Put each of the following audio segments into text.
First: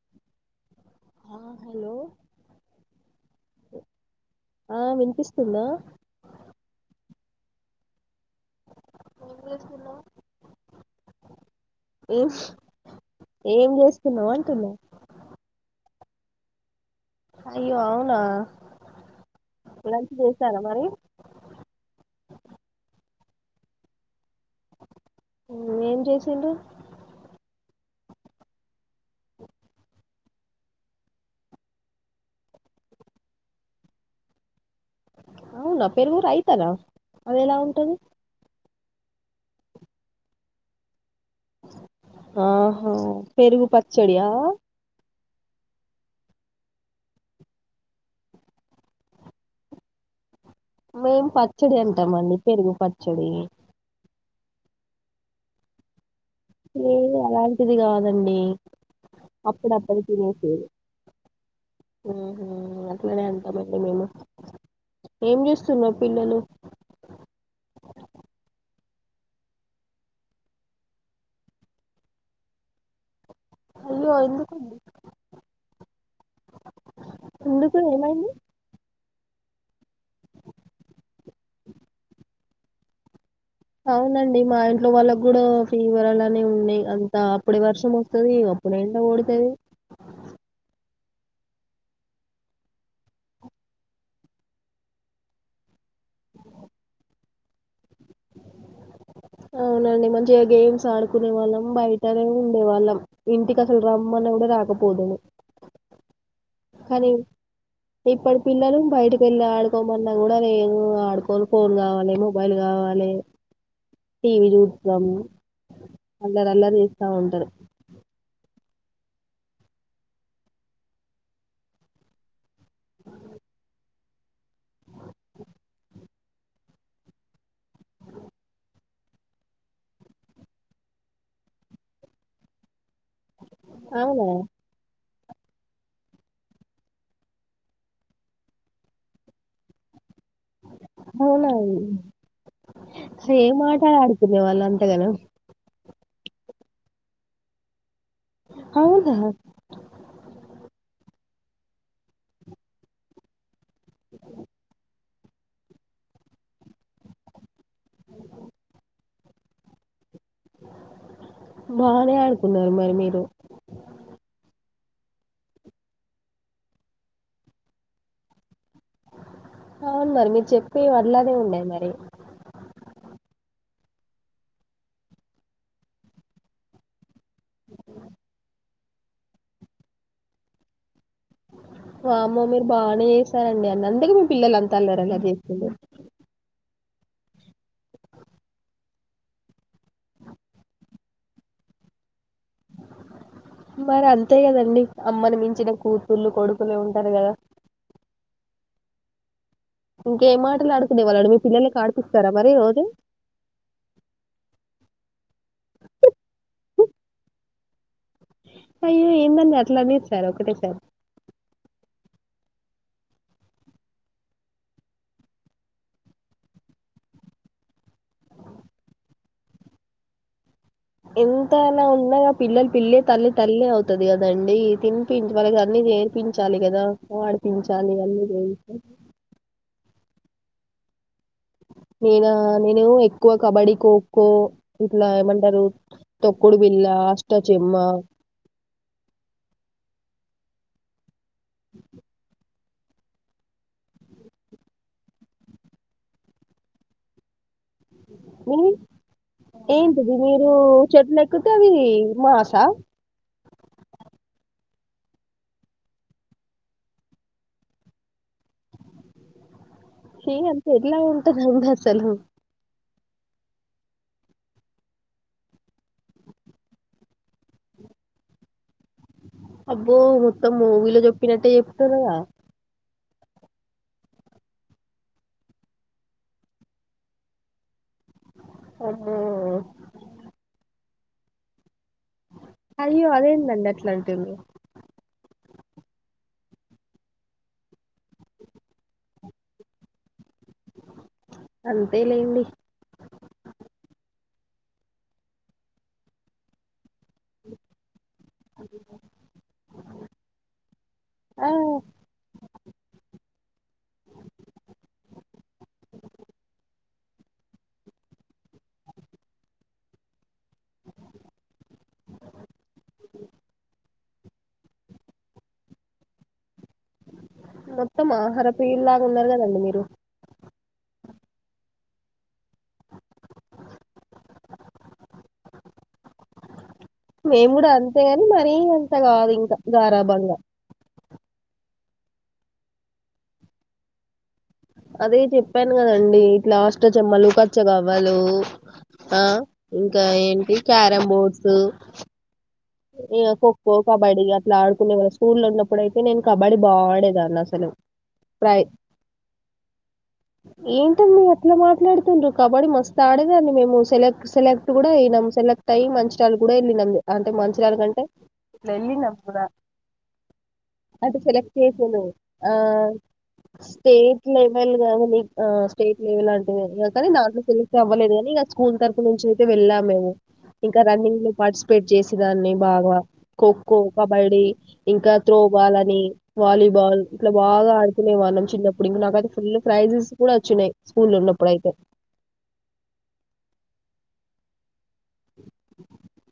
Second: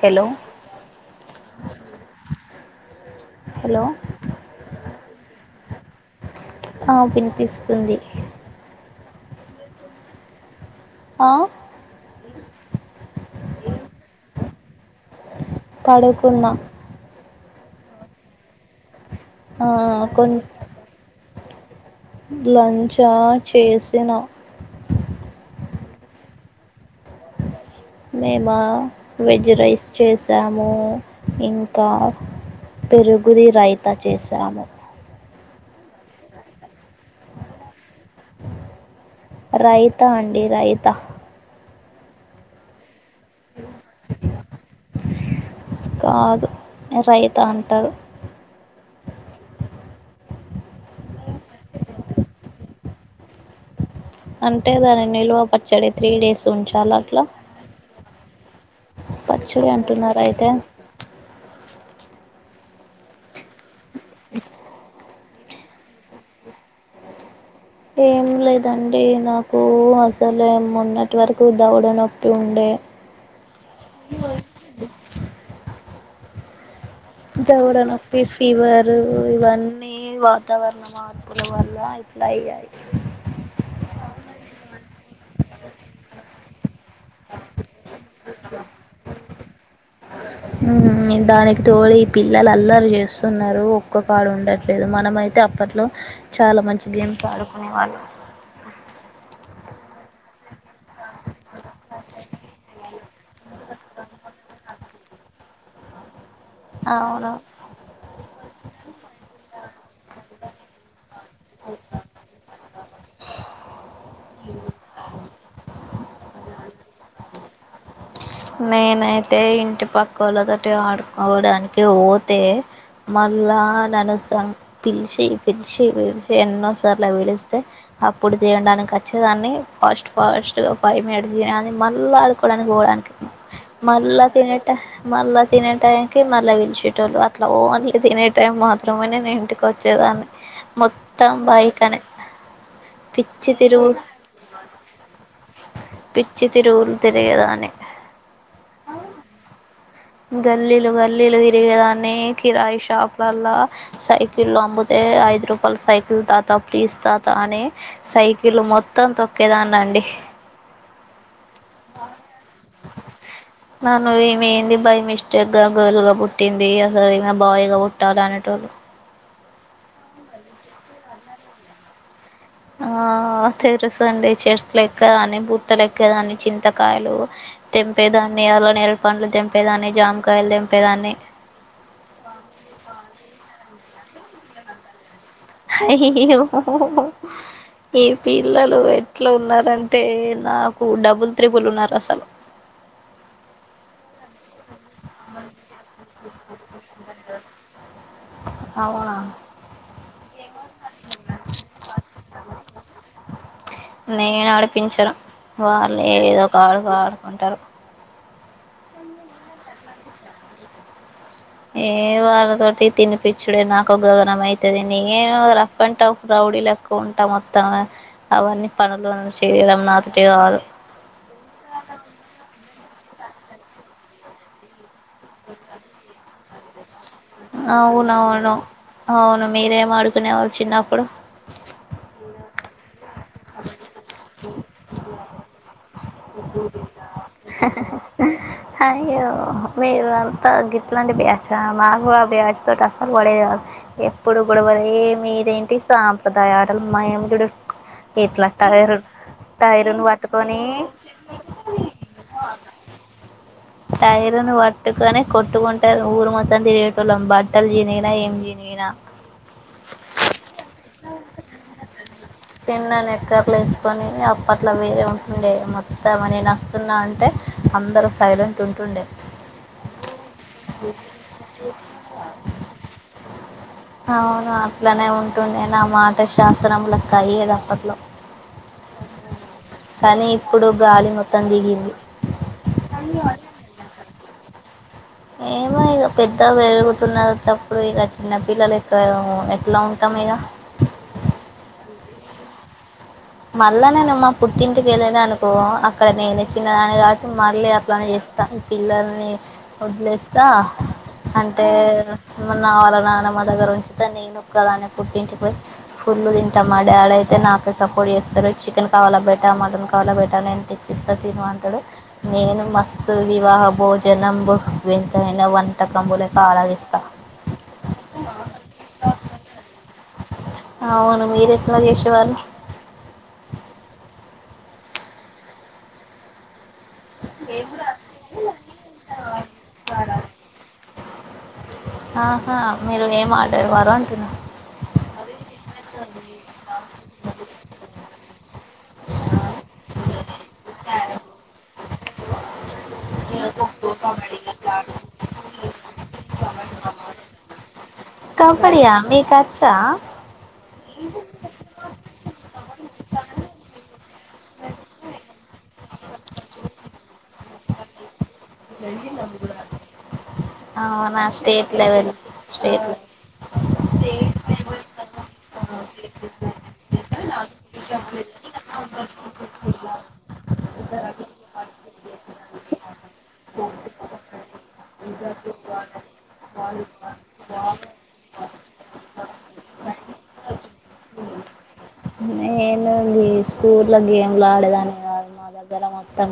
Hello hello హ వినిపిస్తుందా పిస్తుంది ఏంచేస్తున్నావ్ ఆ ఏమ్ ఏం చేస్తున్నావు అంటున్నా పడుకున్న అయ్యో అవునా ఆ లంచ్ కొన్ చేశారా మరి లంచా చేసిన ఏం చేసిండ్రు మేమా వెజ్ రైస్ చేసాము ఇంకా పెరుగురి రైతా చేసాము అవునా పెరుగురు అయితదా అది ఎలా ఉంటది రైతా అండి రైత ఆహా పెరుగు పచ్చడియా కాదు రైత అంటారు మేము పచ్చడి అంటాము అండి పెరుగు పచ్చడి అంటే దాని నిల్వ పచ్చడి త్రీ డేస్ ఏ అలాంటిది కాదు దండి పచ్చుడి అంటున్నారు అయితే మ్మ్ హ్మ్ అట్లనే అంటామండి మేము ఏం చేస్తున్నార్ పిల్లలు ఏం లేదండి నాకు అసలే మొన్నటి వరకు దవడ నొప్పి ఉండే అయ్యో ఎందుకండి దవుడ ఎందుకు నొప్పి ఏమైంది ఫీవర్ ఇవన్నీ వాతావరణ మార్పుల వల్ల ఇట్లా అయ్యాయి అవునండి మా ఇంట్లో వాళ్ళకి కూడా ఫీవర్ అలానే ఉన్నాయి అంతా అప్పుడే వర్షం వస్తుంది అప్పుడే ఎండ కొడతది మ్మ్ దానికి తోడి పిల్లలు అల్లరు చేస్తున్నారు ఒక్కో కాడు ఉండట్లేదు మనమ అయితే అప్పట్లో చాలా మంచి గేమ్స్ ఆడుకునే వాళ్ళం అవునండి మంచిగా గేమ్స్ ఆడుకునే వాళ్ళం బయటనే ఉండే వాళ్ళం ఇంటికి అసలు రమ్మన్న కూడా రాకపోదుము కానీ అవును ఇప్పడికి పిల్లలు బయటకి వెళ్ళి ఆడుకోమన్నా కూడ లేదు ఆడుకో పోన్ ఫోన్ కావాలి మొబైల్ కావాల్ కాలే టీవీ చూత్తం అల్లర అల్లరి చేస్తా ఉంటారు నేనైతే ఇంటి పక్క వాళ్ళతో ఆడుకోవడానికి పోతే మళ్ళా నను సం పి పిలిచి పిలిచి పిలిచి ఎన్నోసార్లు పిలిస్తే అప్పుడు తినడానికి వచ్చే దాన్ని ఫస్ట్ ఫాస్ట్గా ఫైవ్ మినిట్స్ ఆని మల్లా ఆడుకోవడానికి పోవడానికి మళ్ళా అవునా తినేట మళ్ళా తినే టైం కి మళ్ళీ విలిచేటళ్ళు అట్లా ఓన్లీ తినే టైం మాత్రమే నేను ఇంటికి వచ్చేదాన్ని మొత్తం అవునా అండి బైకనే పిచ్చి ఏమాట తిరుగు ఆడుకునేవాళ్ళు అంతగను పిచ్చి తిరువులు తిరిగేదాన్ని అవునా గల్లీలు గల్లీలు తిరిగేదాన్ని కిరాయి షాపులల్లా సైకిల్లో ఆంబోత్ అ ఐదు రూపాయల సైకిల్ తాత ప్లీస్ తాత అని సైకిల్ మొత్తం తొక్కేదాన్నండి బానే అనుకున్నరు మరి మీరు నన్ను ఈమె ఏంది బై మిస్టేక్ గా గర్ల్ గా పుట్టింది అస బాయ్ గా పుట్టాలి అనేటోళ్ళు అవును మరి మీరు చెప్పినయి ఆడ్లానేే ఉన్నయి మరి ఆ తెరుసండి చెట్లేక్కేదాన్ని బుట్టలు ఎక్కేదాన్ని చింతకాయలు తెంపేదాన్ని అలా నేరు పండ్లు తెంపేదాన్ని జామకాయలు తెంపేదాన్ని. వామ్మో మీరు బాగానే చేసారండి అన్నన్ ందుకే మీ పిల్లల్ అంత అల్లరల్లరి జేత్ హా హి హో హొ ఈ పిల్లలు ఎట్ల ఉన్నారంటే నాకు డబుల్ త్రిబుల్ ఉన్నారు అసలు మరి అంతే కదండి. అమ్మని మించిన కూతుళ్ళు కొడుకులే ఉంటరు కదా అవునా ఇంకేం మాటలు ఆడుతునే వాళ్ళండి మీ పిల్లలలకు ఆడిపిస్తారా మరి రోజు నేను ఆడుకుంటరు అయ్యో ఏందండి అట్లా అనే సార్ ఒకటే సారి ఏ వాళ్ళతోటి తినిపచ్చుడే నాకు ఘోరం అవుతుంది నేను రఫ్ అండ్ టఫ్ రౌడీ లెక్క ఉంటా మొత్తం అవన్నీ పనులో చేయడం నాతోటి కాదు ఎంతనా ఉన్నా పిల్లలు పిల్ల తల్లి తల్లి అవుతుది కదండి తినిపించ్ వాళ్ళకి అన్నీ నేర్పించాలి కదా ఆడిపించాలి అన్నీ అవునవును చేయిస్తే అవును మీరేం ఆడుకునేవాళ్ళు చిన్నప్పుడు నేనూ ఎ క్కువ కబడ్డీ కో కో ఇట్లా ఏమంటరు తొక్కుడు బిల్లా అ ష్ట చెమ్మ అయ్యో మీరు అంతా గిట్లాంటి బ్యాస్ చ మగువా బ్యాచ్ తోటి అసలు పడే కాదు ఎప్పుడు గొడవలు ఏ మీరేంటి సాంప్రదాయ ఆటలు మేము చూడు ఇట్లా హామ్ టైరు టైరును ఏంటిది మీరు పట్టుకొని చెట్లు ఎక్కుతే అవి భాష టైరును పట్టుకనే కొట్టుకుంట ఊరు మొత్తం తిరిగటోళ్ళం బట్టలు చినిగిన ఏం చినిగిన చీ అంత ఎట్లా ఉంటది ఏంది అసలు. చిన్న నిక్కర్లు వేసుకొని అప్పట్లో వేరే ఉంటుండే మొత్తంమ నను వస్తున్నా అంటే అందరు సైలెంట్ ట్ ఉంటుండే అబ్బో మొత్తం వీళ్ళు చెప్పినట్టే చెప్తుర్రుగా. అవును అట్లనే ఉంటుండే నా మాట శాసనం లెక్క అయ్యేది అప్పట్లో అమ్మో కానీ ఇప్పుడు. గాలి మొత్తం దిగింది అయ్యో అదేందది ఎట్లాంటుంది ఏమో ఇక పెద్ద పెరుగుతున్నటప్పుడు ఇక చిన్న పిల్లలు ఇక్క ఎట్లా ఉంటాం ఇక అంతే లేండి మళ్ళా నేను మా పుట్టింటికి వెళ్ళ అనుకో అక్కడ నేను చిన్నదాని కా మళ్ళీ అట్లానే చేస్తా పిల్లల్ని వదిలేస్తా ఆ అంటే నా వాళ్ళ నాన్నమ దగ్గర ఉంచితే నేను కదా అనే పుట్టింటిపోయి ఫుల్లు తింటామా డి ఆడైతే నాకే కొడి వేస్తడు చికెన్ కావాలా బేటా మటన్ కావాలా బేటా నేను తెచ్చిస్తాను తిిన అంటాడు నేను మస్తు వివాహ భోజనం వింతైన వంతకంబు లెక్క ఆరగిస్త మొత్తం ఆహారప్రియులు లాగా ఉన్నారు కదండి మీరు అవును మీరు ఎట్లా చేసేవారు హు హూ. మేము కూడా అంతేగాని మరీ అంత కాదు ఇంకా గారాభంగా ఆహా మీరు ఏం ఆడేవారు అంటున్న అదే చెప్పు ప్పను కదండి ఇట్లా అష్ట చెమ్మలు కచ్చ కావవాలు ఆ ఇంకా ఏంటి క్యారం బోర్డ్స్ ఇ ఖోఖో కబడ్డీ అట్లా ఆడుకునే వాళ్ళ స్కూల్లో ఉన్నప్పుడు అయితే నేను కబడ్డీ బా ఆడేదాన్ని అసలు ప్రై కబడియా మీకొచ్చా ఏంటండి ఎట్లా మాట్లాడుతుండ్రు కబడ్డీ మస్త్ ఆడేదాన్ని మేము సెలెక్ట్ సెలెక్ట్ కూడా అయినాము సెలెక్ట్ అయినం మంచిళ్ళ కూడా వెళ్ళినం అంటే మంచి రు కంటే ఇట్లా వెళ్ళి న కూడా అది అవునా సెలెక్ట్ స్టేట్ చేసాను లెవెల్ ఆ స్టేట్ లెవెల్ స్టేట్ లెవెల్గా స్టేట్ లెవెల్ అంటే కానీ దాంట్లో సెలెక్ట్ అవ్వలేదు కాని ఇ స్కూల్ తరఫ నుంచి అయితే వెళ్ళాము మేము ఇంకా రన్నింగ్ పార్టిసిపేట్ చేసి దాన్ని బాగా ఖోఖో కబడ్డీ ఇంకా త్రోబాల్ అని వాలీబాల్ ఇట్లా బాగా ఆడుకునేవాల్లమ్ చిన్నప్పుడు ఇంకా నాకైతే ఫుల్ ప్రైజెస్ కూడా వచ్చన్నాయి స్కూల్ ఉన్నప్పుడుయితే స్కూల్ లో గేమ్లు ఆడేదాన్ని కాదు మా దగ్గర మొత్తం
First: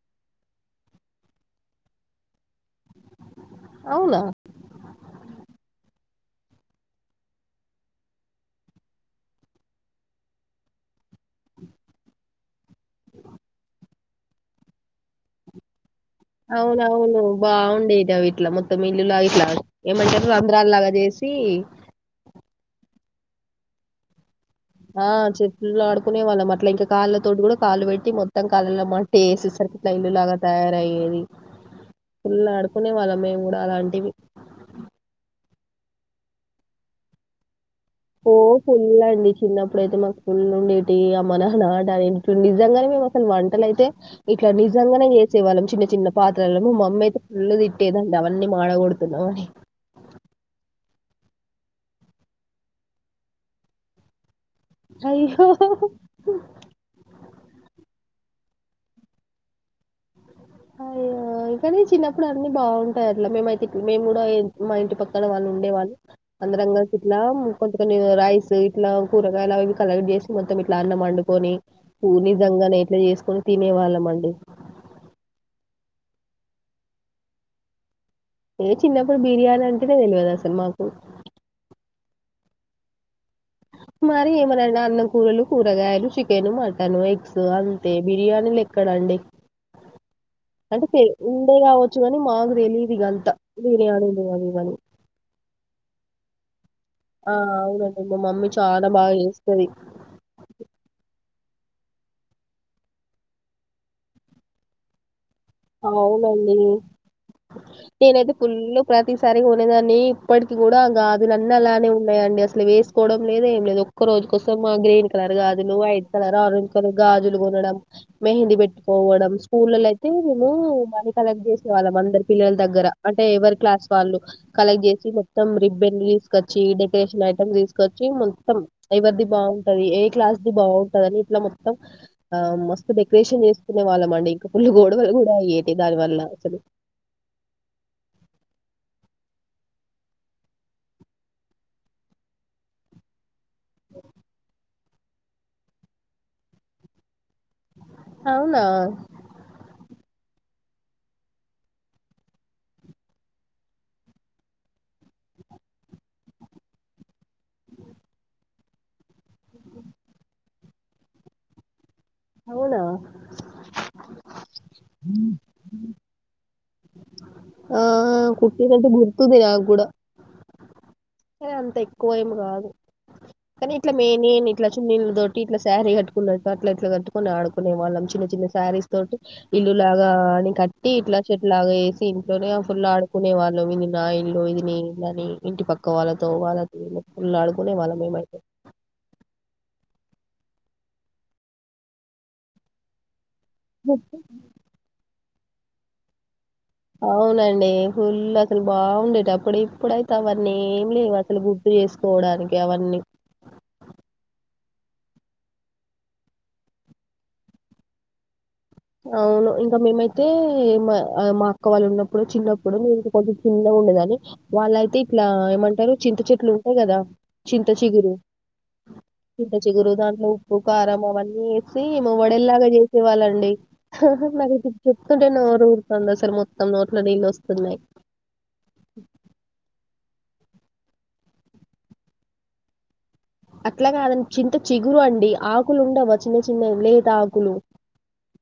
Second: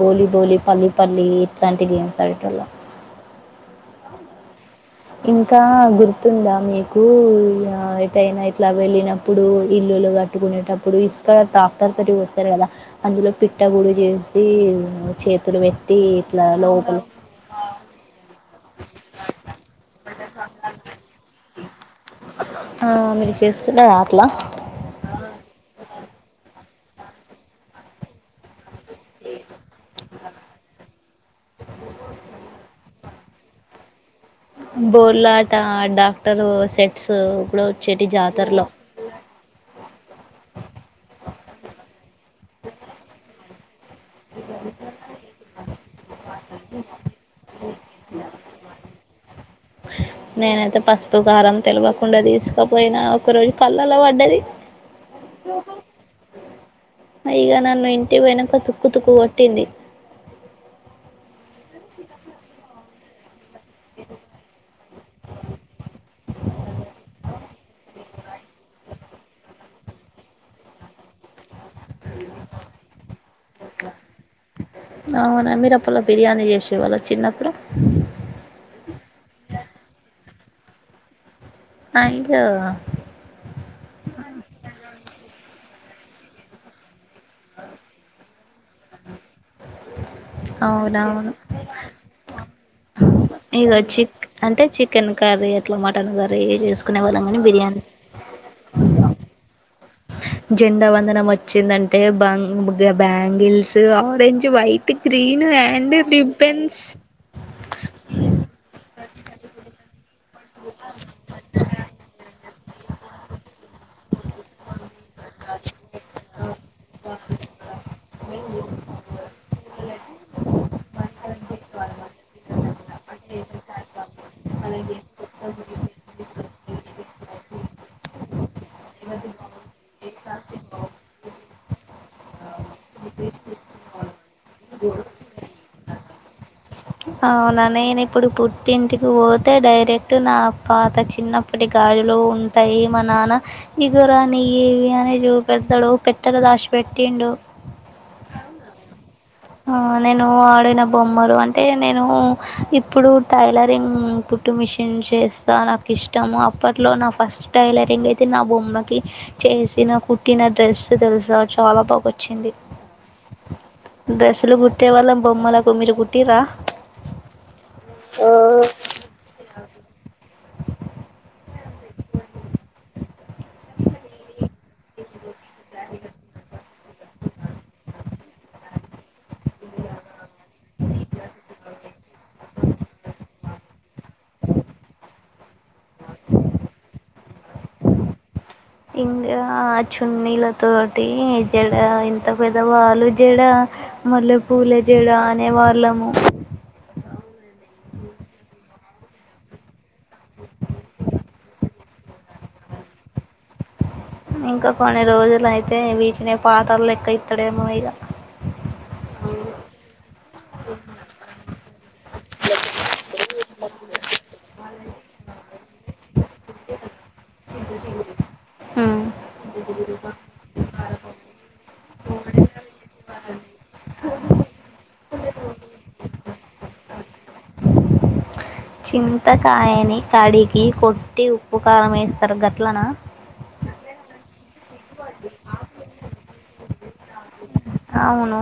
బోలి బోలి పల్లి పల్లి ఇట్లాంటి గేమ్స్ అదేటోల్లం అవునా ఇంకా గుర్తుందా మీకు ఎటైన ఇట్లా వెళ్ళినప్పుడు ఇల్లులు కట్టుకునేటప్పుడు ఇసుక ట్రాక్టర్ తోటి వస్తారు కదా అందులో పిట్ట గుడి చేసి చేతులు పెట్టి ఇట్లా లోపల అవునువును బాగుండిటవి ఇట్లా మొత్తం ఇల్లులా ఇట్లా ఏమంటారు రంధ్ర లాగా చేసి ఆహా మీరు చేస్తున్నారా అట్లా ఆహా చెట్లు ఆడుకునే వాళ్ళం అట్లా ఇంకా కాళ్ళతోటి కూడా కాళ్లు పెట్టి మొత్తం కాళ్ళలో మట్టి వేసే సరికి ఇట్లా ఇల్లులాగా తయారయ్యేది ఫుల్ ఆడుకునే వాళ్ళం మేమ్ కూడా అలాంటివి బోర్లాట డాక్టర్ సెట్స్ ఇప్పుడు వచ్చేటి ఓ జాతరలో ఫుల్ అండి చిన్నప్పుడుైతే మాకు ఫుల్ ఉండేటి ఆ మనట నిజంగాని మేము అసలు వంట అయితే ఇట్లా నిజంగానే చేసే వాళ్ళం చిన్న చిన్న పాత్రలు మమ్మీ అయితే ఫుల్ గా తిట్టేదండి అవన్నీ మాడకూడ లోహి నేనైతే పసుపు, కారం తెలివకుండ తీసుకపోయినా ఒక రోజు కాళ్ళల్ల పడ్డది. అయ్యో. ఇగ నన్ను ఇంటికి పోయినంక తుక్కు తుక్కు కొట్టింది. అయ్యో, ఇ కనీ చిన్నప్పుడు అన్నిీ బాగుంటాయట్ల మేమైత్ తిక్ మేము గూడ ఎ మా ఇంటి పక్కన వాళ్ళు ఉండే వాళ్ళు అందరంగల్సి ఇట్లా కొంచ కొన్ని రైస్ ఇట్లా కూరగాయలాగ ఇవి కలెక్ట్ చేసి మొత్తం ఇట్ల అన్నం వండుకొని. పూ నిజంగనే ఇట్ల చేసుకొని తినేవాళ్ళమండి. లోపల బిర్యానీ చేసేవాళ్ళ చిన్నప్పుడు. ఏ చిన్నప్పుడు బిర్యానీ అంటెనే తెలవదు అసలు మాకు. మా ఇంట్ల గుడ మరి ఏమన్నన్నా అన్నం కూరలు, కూరగాయలు చికెను మటను ఎగ్. స్ అంతే బిర్యాన్ మీ ఇల్లు ఎక్కడ అండి? అంటే తె అవునవును ఉండే గావచ్చు గనీ మాకు తెలీదు ఇదంత, బిర్యానీలు అవి ఇవని. అట్ల మటన్ కరీ చేస్ ఆ అవును అండి మ మమ్మీ చాన బాగా చేస్తది. జెండా వందనం వచ్చిందంటే బంగ్ గ bangles orange, white, green. And అవునండి రిబ్బన్స్ నేనైతే ఫుల్లు ప్రతిసారి కొనేదాన్ని. ఇప్పటికి కూడా గాజులన్ని అలానే ఉన్నాయండి అసలు వేసుకోవడం లేదు ఏం లేదు. ఒక్ ఒక్క రోజు కోసం ఆ గ్రీన్. కలర్ గాజులు, వైట్ కలర్, ఆరంజ్ కలర్ గాజులు కొనడం, మెహందీ పెట్ పోవడం స్కూళ్ళల అయితే మేము మనీ కలెక్ట్ చేసే వాళ్ళం, అందర్ పిల్లల దగ్గర అంటే, ఎవరి క్లాస్ వాళ్ళు. కలెక్ట్ చేసి మొత్తం రిబ్బెన్ తీసు. కచ్చి డెకరేషన్ ఐటమ్ తీసుకొచ్చి మొత్తం ఎవరిది బావున్టది ఏ క్లాస్ ది బాగుంటది అని ఇట్లా మొత్తం. ఆ మస్త్ డెకరేషన్ చేస్కునే వాళ్ళం అండి ఇంక పుల్ గొ గొడవల్ గూడ అయ్యేటి దాని వల్ల అసలు. అవునా, నేను ఇప్పుడు పుట్టింటికి పోతే డైరెక్ట్ నా పాత చిన్నప్పటి గాజులు ఉంటయి, మా నాన్న ఇగోరా నియ్యి ఇవి అన్ నిక్ జుపెడతలో పెట్టల దాషి పెట్టిండు. అవునా? ఆ నేను ఆడే నా బొమ్మలు అంటే, నేను ఇప్పుడు టైలరింగ్ కుట్టు మిషన్ చేస్తా నాకిష్టము. అప్పట్లో నా ఫస్ట్ టైలరింగ్ అయితే నా బొమ్మకి. చేసిన కుట్టిన డ్రెస్ తెల్సా చాలా బాగొచ్ అవునా. అసలు కుట్టే వాళ్ళం బొమ్మలకు. మీరు కుట్ టిరా. ఓహో కుటీరు గుర్తుంది నాకు కూడా. అంత ఎక్కువ ఏమి కాదు కానీ ఇట్లా మే నే ఇట్లా చిన్నీలతోటి ఇట్లా శారీ కట్టుకున్నట్టు అట్లాట్లా కట్టుకుని ఆడుకునే వాళ్ళం చిన్న. చిన్న సారీస్ తోటి ఇల్లు లాగా అని కట్టి ఇట్లా చెట్ లాగా వేసి ఇంట్లోనే ఫుల్ ఆడుకునే వాళ్ళం ఇది నా ఇల్లు ఇదిని ఇని ఇంటి పక్కన. పక్క వాళ్ళతో వాళ్ళతోళలు అడుకునే వాళ్ళం మేమైతే. ఇంకా చున్నీల తోటి జడ ఇంత పెద్ద వాళ్ళు. జాడ మల్లె పూల జాడ. అనే వాళ్ళము. అవునండి ఫుల్ అసలు బాగుండేట అప్పుడు ఇప్పుడైతే అవన్నీ ఏం లేవు అసలు గుర్తు చేసుకోవడానికి అవన్నీ. ఇంకా కొన్ని రోజులు అయితే వీటినే పాటాలు లెక్క ఇత్తడేమో ఇంకా. అవును ఇంకా మేమైతే. అయితే మా మా అక్క వాళ్ళు ఉన్నప్పుడు చిన్నప్పుడు కొంచెం చిన్నగా ఉండే దాని వాళ్ళయితే ఇట్లా ఏమంటారు చింత చెట్లు ఉంటాయి కదా చింత చిగురు హ్మ్ చింత చిగురు దాంట్లో ఉప్పు కారం అవన్నీ వేసి వడేల్లాగా చేసే వాళ్ళండి. నా చెప్తుంటే నోరు ఊరుతుంది అసలు మొత్తం నోట్ల నీళ్ళు వస్తున్నాయి. చింతకాయని తాడికి కొట్టి ఉప్పు కారం వేస్తారు గట్లన్న. అట్లా కాదండి చింత చిగురు అండి ఆకులు ఉండవా చిన్న చిన్న లేత ఆకులు. అవును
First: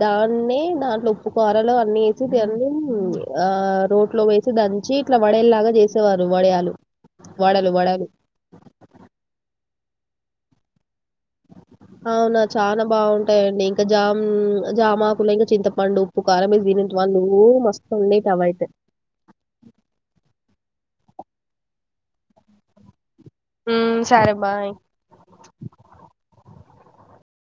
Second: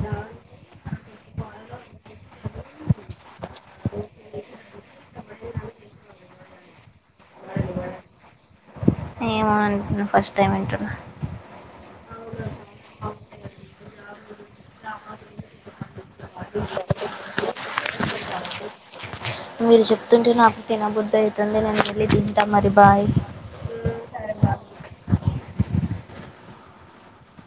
దాన్నే దాంట్లో ఉప్పుకరలు అన్ని వేసి దన్ని ఆ రోడ్లో వేసి దంచి ఇట్లా వడేలులాగా చేసేవారు వడయాలు వడలు వడలు. ఏమో అంటున్నా ఫస్ట్ టైం వింటున్నా. అవునా చాలా బాగుంటాయండి ఇంకా జామ్ జామాకులు ఇంకా చింతపండు ఉప్పు కారంమే దీనంత వాళ మస్తు ఉండేట అవి అయితే. మీరు చెప్తూంటే నాకు తినబుద్ధి అవుతుంది నేను వెళ్ళి తింటా మరి బాయ్. హ్మ సరే బాయ్.